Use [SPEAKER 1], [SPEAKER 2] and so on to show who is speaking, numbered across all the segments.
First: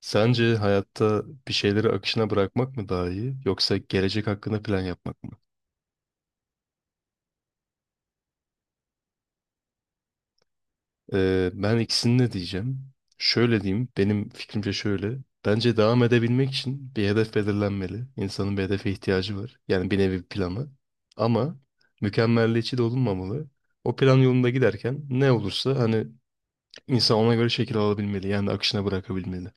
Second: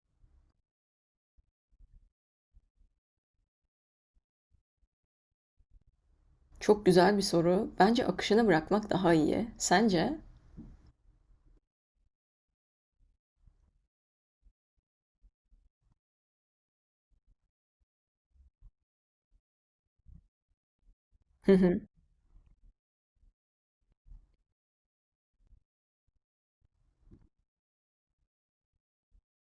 [SPEAKER 1] Sence hayatta bir şeyleri akışına bırakmak mı daha iyi yoksa gelecek hakkında plan yapmak mı?
[SPEAKER 2] Çok güzel bir soru. Bence akışına bırakmak daha iyi. Sence?
[SPEAKER 1] Ben ikisini de diyeceğim. Şöyle diyeyim, benim fikrimce şöyle. Bence devam edebilmek için bir hedef belirlenmeli. İnsanın bir hedefe ihtiyacı var. Yani bir nevi bir planı.
[SPEAKER 2] Hı
[SPEAKER 1] Ama
[SPEAKER 2] hı.
[SPEAKER 1] mükemmelliyetçi de olunmamalı. O plan yolunda giderken ne olursa hani insan ona göre şekil alabilmeli. Yani akışına bırakabilmeli.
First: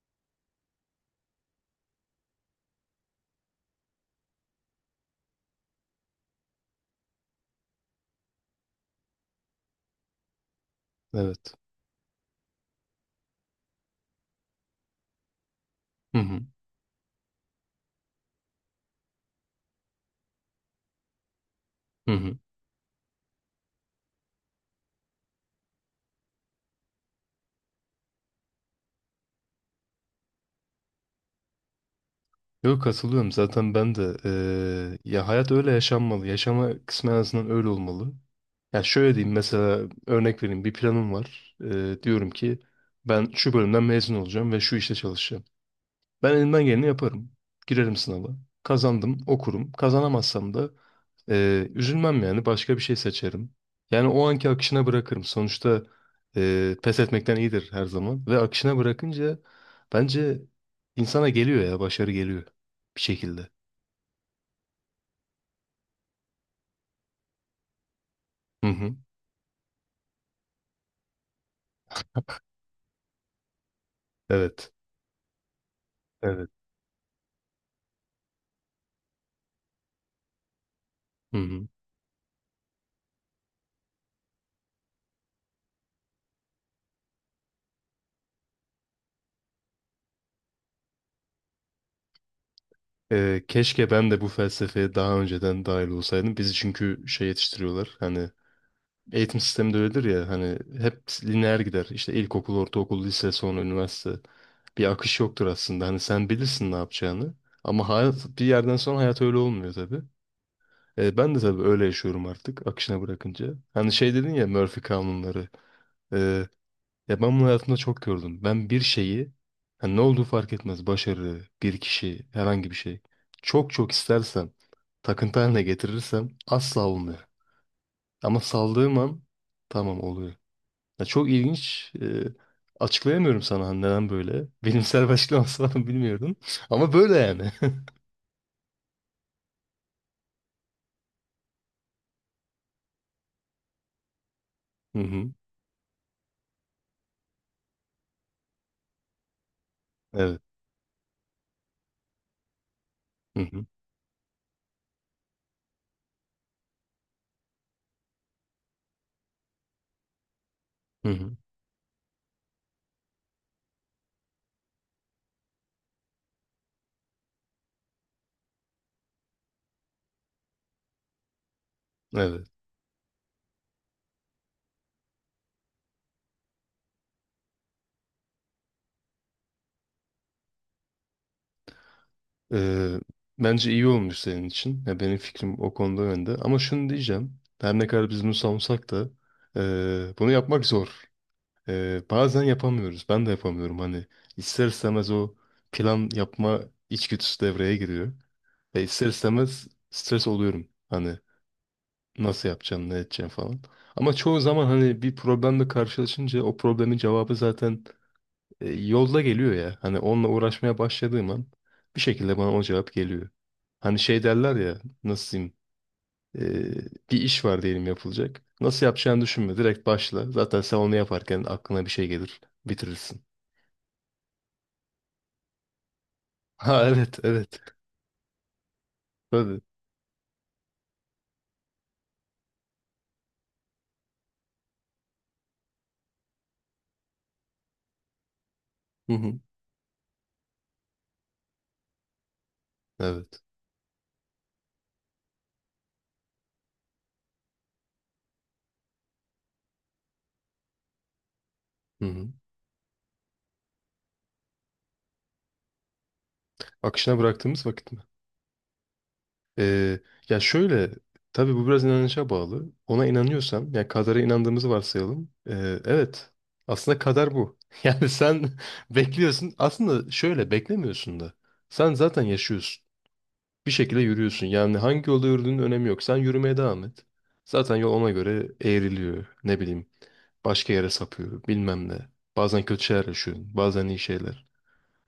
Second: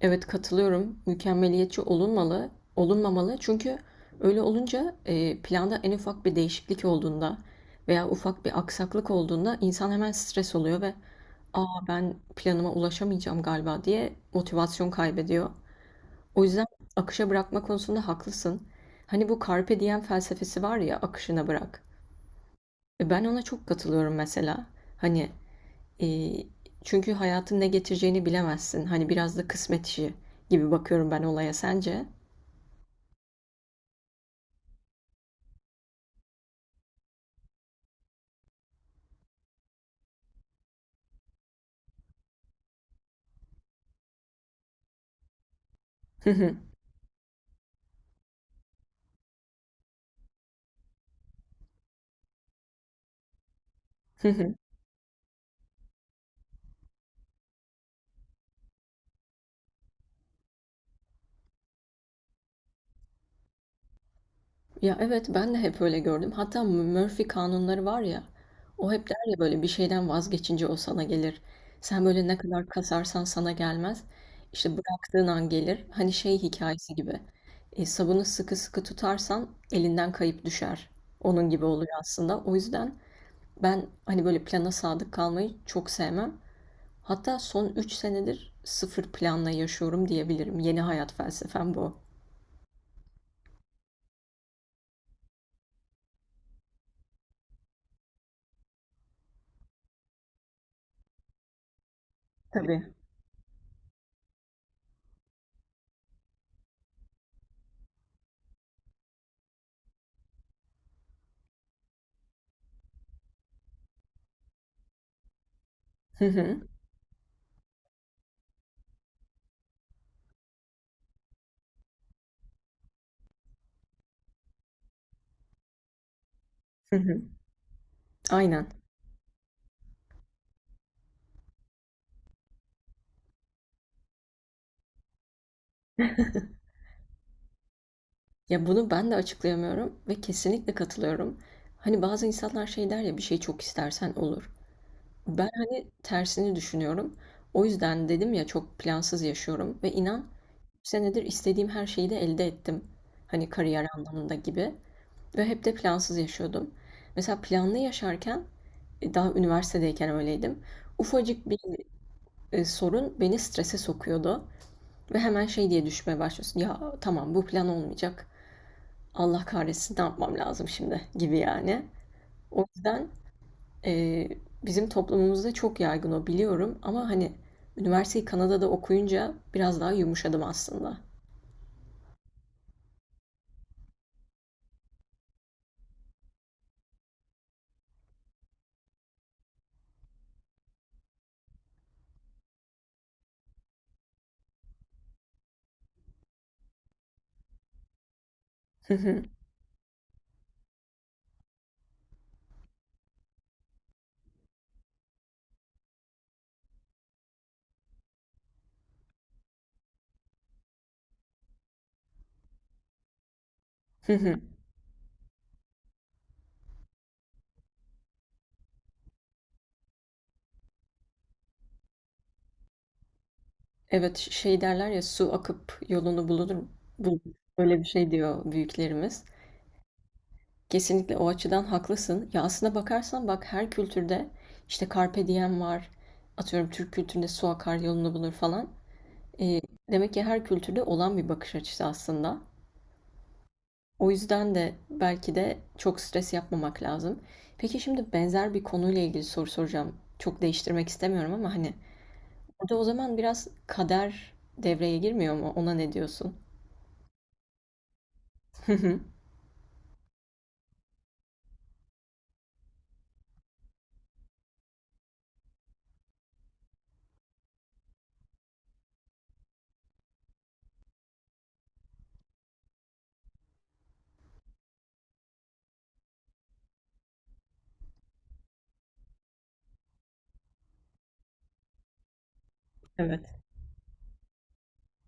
[SPEAKER 2] Evet katılıyorum. Mükemmeliyetçi olunmalı, olunmamalı. Çünkü öyle olunca planda en ufak bir değişiklik olduğunda veya ufak bir aksaklık olduğunda insan hemen stres oluyor ve
[SPEAKER 1] Evet.
[SPEAKER 2] "Aa ben planıma ulaşamayacağım galiba." diye motivasyon kaybediyor.
[SPEAKER 1] Hı hı.
[SPEAKER 2] O yüzden akışa bırakma konusunda haklısın. Hani bu carpe diem felsefesi var ya, akışına bırak.
[SPEAKER 1] Hı hı.
[SPEAKER 2] Ben ona çok katılıyorum mesela. Hani Eee, Çünkü hayatın ne getireceğini bilemezsin. Hani biraz da kısmet işi gibi bakıyorum ben olaya. Sence?
[SPEAKER 1] Yok katılıyorum zaten ben de ya hayat öyle yaşanmalı. Yaşama kısmı en azından öyle olmalı. Ya şöyle diyeyim mesela örnek vereyim bir planım var. Diyorum ki ben şu bölümden mezun olacağım ve şu işte çalışacağım. Ben elimden geleni yaparım. Girerim sınava. Kazandım okurum. Kazanamazsam da üzülmem yani başka bir şey seçerim. Yani o anki akışına bırakırım. Sonuçta pes etmekten iyidir her zaman. Ve akışına bırakınca bence insana geliyor ya başarı geliyor bir şekilde.
[SPEAKER 2] Ya evet ben de hep öyle gördüm. Hatta Murphy kanunları var ya.
[SPEAKER 1] Hı
[SPEAKER 2] O
[SPEAKER 1] hı.
[SPEAKER 2] hep der ya böyle bir şeyden vazgeçince o sana gelir. Sen böyle ne kadar kasarsan sana gelmez. İşte
[SPEAKER 1] Evet.
[SPEAKER 2] bıraktığın an gelir. Hani şey
[SPEAKER 1] Evet.
[SPEAKER 2] hikayesi gibi. Sabunu sıkı sıkı tutarsan elinden kayıp düşer.
[SPEAKER 1] Hı
[SPEAKER 2] Onun gibi
[SPEAKER 1] hı.
[SPEAKER 2] oluyor aslında. O yüzden ben hani böyle plana sadık kalmayı çok sevmem. Hatta son 3 senedir sıfır planla yaşıyorum diyebilirim. Yeni hayat felsefem bu.
[SPEAKER 1] Keşke ben de bu felsefeye daha önceden dahil olsaydım. Bizi çünkü şey yetiştiriyorlar. Hani eğitim sistemi de öyledir ya hani hep lineer gider. İşte ilkokul,
[SPEAKER 2] Tabii.
[SPEAKER 1] ortaokul, lise, sonra üniversite. Bir akış yoktur aslında. Hani sen bilirsin ne yapacağını. Ama hayat bir yerden sonra hayat öyle olmuyor tabii. Ben de tabii öyle yaşıyorum artık akışına bırakınca. Hani şey dedin ya Murphy kanunları. E,
[SPEAKER 2] Hı hı.
[SPEAKER 1] Ya ben bunu hayatımda çok gördüm. Ben bir şeyi hani ne olduğu fark etmez. Başarı, bir kişi, herhangi bir şey. Çok çok istersem, takıntı haline getirirsem asla
[SPEAKER 2] Hı hı.
[SPEAKER 1] olmuyor. Ama
[SPEAKER 2] Aynen.
[SPEAKER 1] saldığım an tamam oluyor. Ya çok ilginç. Açıklayamıyorum sana hani neden böyle. Bilimsel bir açıklaması var mı bilmiyorum. Ama böyle yani.
[SPEAKER 2] Ya bunu ben de açıklayamıyorum ve kesinlikle katılıyorum. Hani bazı insanlar şey der ya bir şey çok istersen olur.
[SPEAKER 1] Hı hı.
[SPEAKER 2] Ben hani tersini düşünüyorum. O yüzden dedim ya çok plansız yaşıyorum ve inan
[SPEAKER 1] Evet.
[SPEAKER 2] 3 senedir istediğim her şeyi de elde ettim.
[SPEAKER 1] Hı
[SPEAKER 2] Hani
[SPEAKER 1] hı.
[SPEAKER 2] kariyer anlamında gibi. Ve hep de plansız yaşıyordum. Mesela planlı yaşarken daha üniversitedeyken öyleydim.
[SPEAKER 1] Hı hı.
[SPEAKER 2] Ufacık bir sorun beni strese sokuyordu. Ve hemen şey diye düşmeye başlıyorsun. Ya tamam bu plan olmayacak. Allah kahretsin ne yapmam lazım şimdi gibi yani.
[SPEAKER 1] Evet.
[SPEAKER 2] O yüzden e, bizim toplumumuzda çok yaygın o biliyorum. Ama hani üniversiteyi Kanada'da okuyunca biraz daha yumuşadım aslında.
[SPEAKER 1] Ee, Bence iyi olmuş senin için. Ya benim fikrim o konuda önde. Ama şunu diyeceğim. Her ne kadar biz bunu savunsak da bunu yapmak zor. Bazen yapamıyoruz. Ben de yapamıyorum. Hani ister istemez o plan yapma içgüdüsü devreye giriyor. Ve ister istemez stres oluyorum. Hani nasıl yapacaksın, ne edeceksin falan. Ama çoğu zaman hani bir problemle karşılaşınca o problemin cevabı zaten yolda geliyor ya. Hani onunla uğraşmaya başladığım an bir şekilde bana o cevap geliyor. Hani şey derler ya nasıl diyeyim bir iş var diyelim yapılacak. Nasıl yapacağını düşünme direkt başla. Zaten sen onu yaparken aklına bir şey gelir bitirirsin.
[SPEAKER 2] Evet, şey derler ya su akıp yolunu bulur,
[SPEAKER 1] Ha evet
[SPEAKER 2] bulur.
[SPEAKER 1] evet
[SPEAKER 2] Öyle bir şey diyor büyüklerimiz.
[SPEAKER 1] tabii.
[SPEAKER 2] Kesinlikle o açıdan haklısın. Ya aslına bakarsan bak her kültürde işte carpe diem var. Atıyorum Türk kültüründe su akar yolunu bulur falan.
[SPEAKER 1] Hı hı.
[SPEAKER 2] E, Demek ki her kültürde olan bir bakış açısı aslında.
[SPEAKER 1] Evet.
[SPEAKER 2] O yüzden de belki de çok stres yapmamak lazım. Peki şimdi benzer bir konuyla ilgili soru soracağım. Çok değiştirmek istemiyorum ama hani
[SPEAKER 1] Hı hı.
[SPEAKER 2] burada o zaman biraz kader devreye girmiyor mu? Ona ne diyorsun?
[SPEAKER 1] Akışına bıraktığımız vakit mi? Ee, Ya şöyle, tabii bu biraz inanışa bağlı. Ona inanıyorsan, ya kadara inandığımızı varsayalım. Evet, aslında kader bu. Yani sen bekliyorsun. Aslında şöyle beklemiyorsun da. Sen zaten yaşıyorsun. Bir şekilde yürüyorsun. Yani hangi yolda yürüdüğünün önemi yok. Sen yürümeye devam et. Zaten yol ona göre eğriliyor. Ne bileyim, başka yere sapıyor, bilmem ne. Bazen kötü şeyler
[SPEAKER 2] Evet.
[SPEAKER 1] yaşıyorsun, bazen iyi şeyler.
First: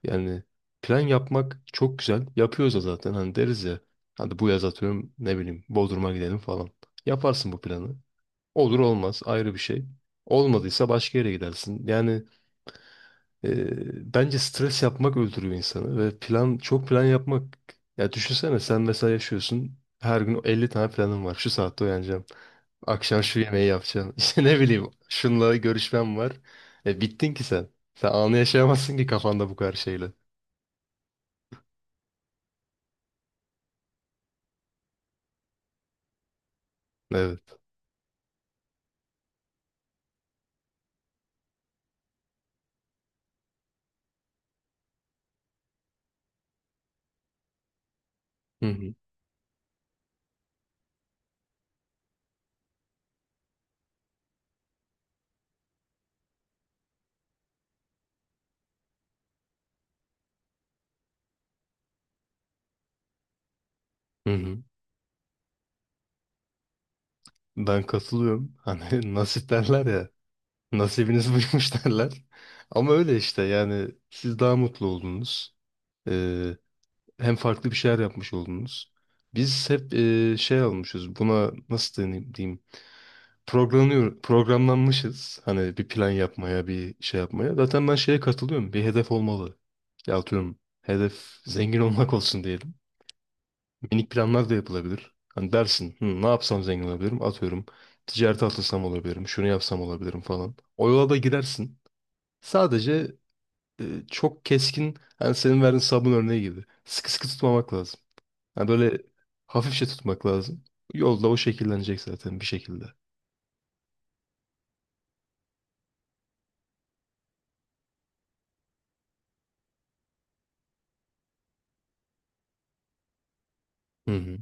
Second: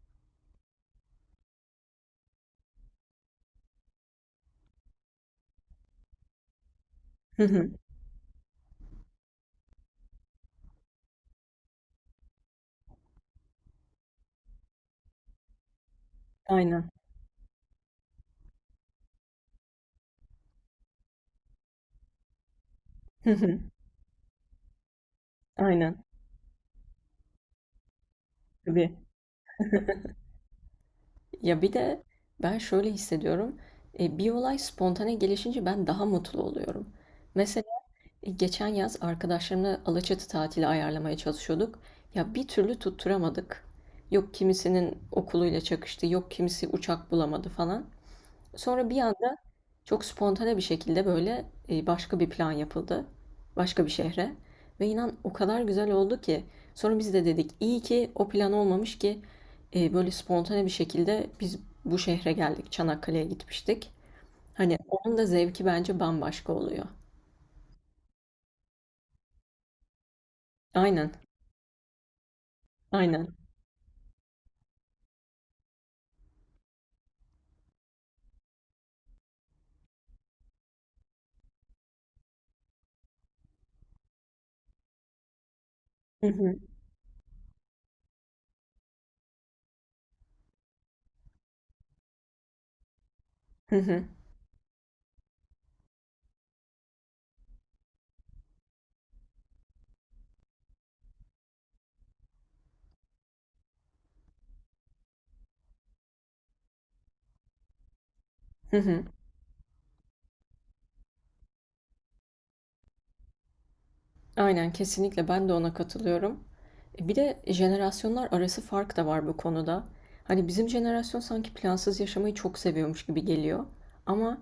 [SPEAKER 1] Yani plan yapmak çok güzel. Yapıyoruz da zaten hani deriz ya. Hadi bu yaz atıyorum ne bileyim Bodrum'a gidelim falan.
[SPEAKER 2] Hı
[SPEAKER 1] Yaparsın bu
[SPEAKER 2] hı.
[SPEAKER 1] planı. Olur olmaz ayrı bir şey. Olmadıysa başka yere gidersin. Yani bence stres yapmak öldürüyor insanı ve plan çok
[SPEAKER 2] Aynen.
[SPEAKER 1] plan yapmak. Ya düşünsene sen mesela yaşıyorsun. Her gün 50 tane planın var. Şu saatte uyanacağım. Akşam
[SPEAKER 2] Hı
[SPEAKER 1] şu
[SPEAKER 2] hı.
[SPEAKER 1] yemeği yapacağım. İşte ne bileyim şunla
[SPEAKER 2] Aynen.
[SPEAKER 1] görüşmem var. Bittin ki sen. Sen anı
[SPEAKER 2] Tabii.
[SPEAKER 1] yaşayamazsın ki kafanda bu kadar şeyle.
[SPEAKER 2] Ya bir de ben şöyle hissediyorum. Bir olay spontane gelişince ben daha mutlu oluyorum.
[SPEAKER 1] Evet.
[SPEAKER 2] Mesela geçen yaz arkadaşlarımla Alaçatı tatili ayarlamaya çalışıyorduk. Ya bir türlü tutturamadık. Yok kimisinin okuluyla çakıştı, yok kimisi uçak bulamadı falan.
[SPEAKER 1] Hı
[SPEAKER 2] Sonra
[SPEAKER 1] hı.
[SPEAKER 2] bir anda çok spontane bir şekilde böyle başka bir plan yapıldı. Başka bir şehre. Ve inan o kadar güzel oldu ki. Sonra biz de dedik iyi ki o plan olmamış ki böyle spontane bir şekilde biz bu şehre geldik. Çanakkale'ye gitmiştik.
[SPEAKER 1] Hı hı.
[SPEAKER 2] Hani onun da zevki bence bambaşka oluyor.
[SPEAKER 1] Ben katılıyorum. Hani nasip derler ya.
[SPEAKER 2] Aynen,
[SPEAKER 1] Nasibiniz buymuş derler. Ama öyle
[SPEAKER 2] aynen.
[SPEAKER 1] işte yani siz daha mutlu oldunuz. Ee, Hem farklı bir şeyler yapmış oldunuz. Biz hep şey almışız. Buna nasıl deneyim diyeyim. Programlıyor, programlanmışız. Hani bir plan
[SPEAKER 2] Hı hı,
[SPEAKER 1] yapmaya, bir şey yapmaya. Zaten ben şeye katılıyorum. Bir hedef olmalı. Ya atıyorum hedef zengin olmak olsun diyelim.
[SPEAKER 2] hı hı,
[SPEAKER 1] Minik planlar da yapılabilir. Hani dersin, hı, ne yapsam zengin olabilirim? Atıyorum, ticarete atılsam olabilirim, şunu yapsam olabilirim falan. O yola da girersin. Sadece e, çok keskin, hani senin verdiğin sabun örneği gibi. Sıkı sıkı tutmamak lazım. Yani
[SPEAKER 2] hı
[SPEAKER 1] böyle
[SPEAKER 2] hı.
[SPEAKER 1] hafifçe tutmak lazım. Yolda o şekillenecek zaten bir şekilde.
[SPEAKER 2] Aynen, kesinlikle ben de ona katılıyorum. Bir de jenerasyonlar arası fark da var bu konuda. Hani bizim jenerasyon sanki plansız yaşamayı çok seviyormuş gibi geliyor.
[SPEAKER 1] Hı hı.
[SPEAKER 2] Ama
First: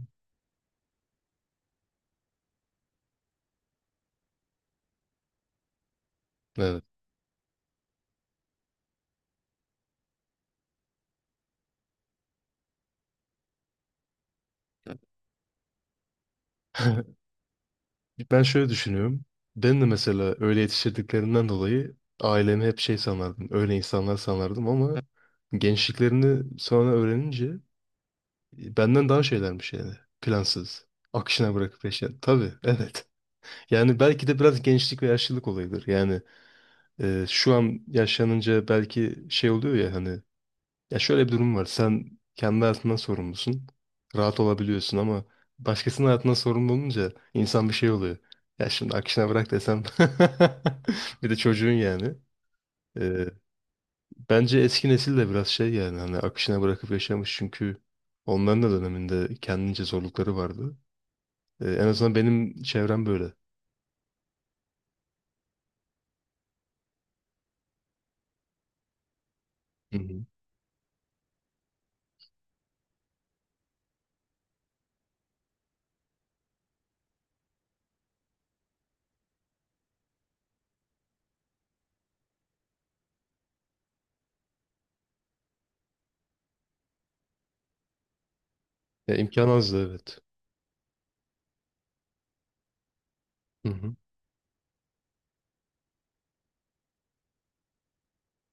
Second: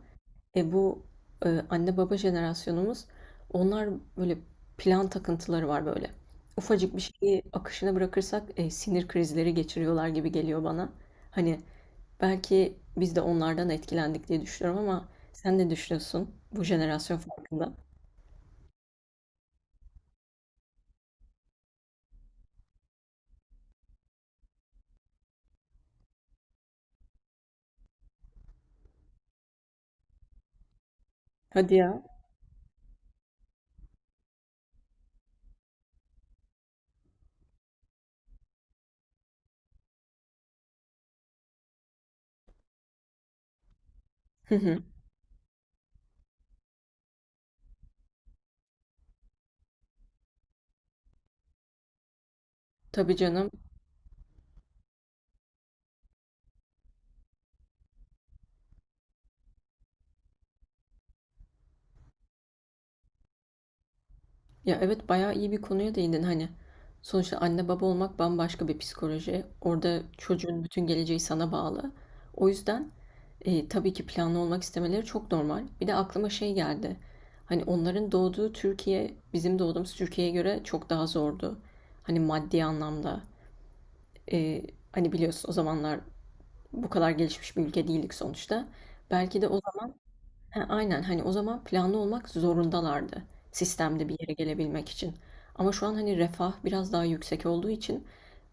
[SPEAKER 2] e, bu anne baba jenerasyonumuz, onlar, böyle plan takıntıları var böyle.
[SPEAKER 1] Evet.
[SPEAKER 2] Ufacık bir şeyi akışına bırakırsak sinir krizleri geçiriyorlar gibi geliyor bana. Hani belki biz de onlardan etkilendik diye düşünüyorum ama sen ne düşünüyorsun bu jenerasyon farkında?
[SPEAKER 1] Ben şöyle düşünüyorum. Ben de mesela öyle yetiştirdiklerinden dolayı ailemi hep şey sanardım. Öyle insanlar sanardım ama gençliklerini sonra öğrenince benden daha şeylermiş yani. Plansız. Akışına
[SPEAKER 2] Hadi
[SPEAKER 1] bırakıp
[SPEAKER 2] ya.
[SPEAKER 1] yaşayan. Tabii, evet. Yani belki de biraz gençlik ve yaşlılık olayıdır. Yani şu an yaşlanınca belki şey oluyor ya hani ya şöyle bir durum var. Sen kendi hayatından sorumlusun. Rahat
[SPEAKER 2] Hı hı.
[SPEAKER 1] olabiliyorsun ama başkasının hayatından sorumlu olunca insan bir şey oluyor. Ya şimdi akışına bırak desem bir de çocuğun yani.
[SPEAKER 2] Tabii
[SPEAKER 1] E,
[SPEAKER 2] canım.
[SPEAKER 1] Bence eski nesil de biraz şey yani hani akışına bırakıp yaşamış çünkü onların da döneminde kendince zorlukları vardı. En azından benim çevrem böyle.
[SPEAKER 2] Ya evet bayağı iyi bir konuya değindin hani. Sonuçta anne baba olmak bambaşka bir psikoloji.
[SPEAKER 1] Hı
[SPEAKER 2] Orada
[SPEAKER 1] hı.
[SPEAKER 2] çocuğun bütün geleceği sana bağlı. O yüzden tabii ki planlı olmak istemeleri çok normal. Bir de aklıma şey geldi. Hani onların doğduğu Türkiye bizim doğduğumuz Türkiye'ye göre çok daha zordu. Hani maddi anlamda. E, Hani biliyorsun o zamanlar bu kadar gelişmiş bir ülke değildik sonuçta.
[SPEAKER 1] Ya
[SPEAKER 2] Belki
[SPEAKER 1] imkan
[SPEAKER 2] de o,
[SPEAKER 1] azdı evet.
[SPEAKER 2] he, aynen. Hani, o zaman planlı olmak zorundalardı
[SPEAKER 1] Hı hı.
[SPEAKER 2] sistemde bir yere gelebilmek için. Ama şu an, hani, refah biraz daha yüksek olduğu için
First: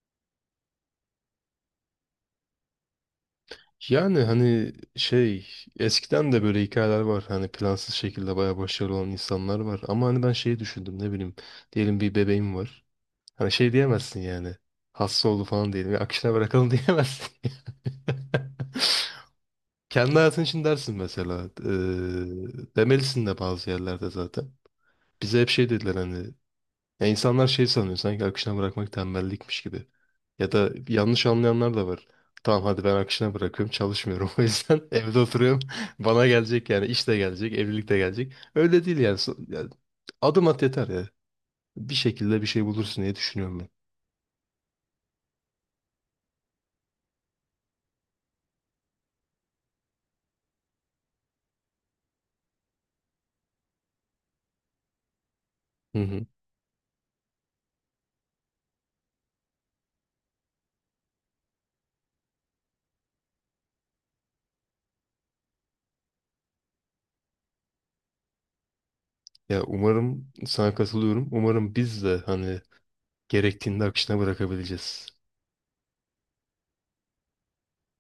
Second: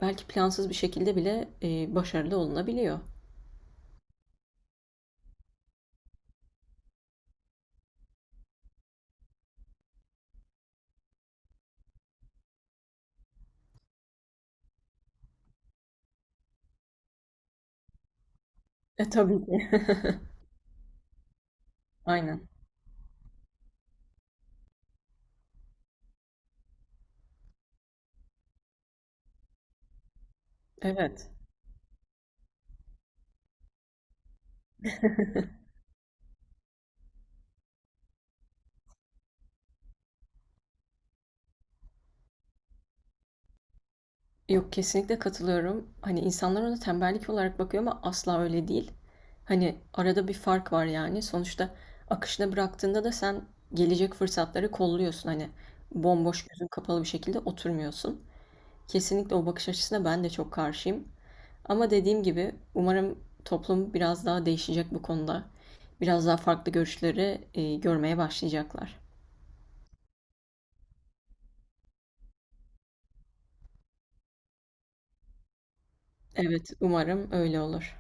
[SPEAKER 2] belki plansız bir şekilde bile, başarılı olunabiliyor.
[SPEAKER 1] Yani hani şey eskiden de böyle hikayeler var. Hani plansız şekilde bayağı başarılı olan insanlar var. Ama hani ben şeyi düşündüm ne bileyim. Diyelim bir bebeğim var. Hani şey diyemezsin yani. Hasta oldu falan diyelim. Ya akışına bırakalım diyemezsin.
[SPEAKER 2] Tabii ki.
[SPEAKER 1] Kendi hayatın için dersin mesela.
[SPEAKER 2] Aynen.
[SPEAKER 1] Demelisin de bazı yerlerde zaten. Bize hep şey dediler hani. Ya insanlar şey sanıyor sanki akışına bırakmak tembellikmiş gibi. Ya da yanlış
[SPEAKER 2] Evet.
[SPEAKER 1] anlayanlar da var. Tamam hadi ben akışına bırakıyorum çalışmıyorum o yüzden evde oturuyorum. Bana gelecek yani iş de gelecek evlilik de gelecek. Öyle değil yani. Ya adım at yeter ya. Bir şekilde bir şey bulursun diye düşünüyorum ben.
[SPEAKER 2] Yok, kesinlikle katılıyorum. Hani, insanlar ona tembellik olarak bakıyor ama asla öyle değil. Hani, arada bir fark var, yani. Sonuçta akışına bıraktığında da sen gelecek fırsatları kolluyorsun. Hani,
[SPEAKER 1] Hı hı.
[SPEAKER 2] bomboş, gözün kapalı bir şekilde oturmuyorsun. Kesinlikle o bakış açısına ben de çok karşıyım. Ama dediğim gibi umarım toplum biraz daha değişecek bu konuda. Biraz daha farklı görüşleri görmeye başlayacaklar.
[SPEAKER 1] Ya umarım sana katılıyorum. Umarım biz de hani gerektiğinde akışına bırakabileceğiz.
[SPEAKER 2] Evet, umarım öyle olur.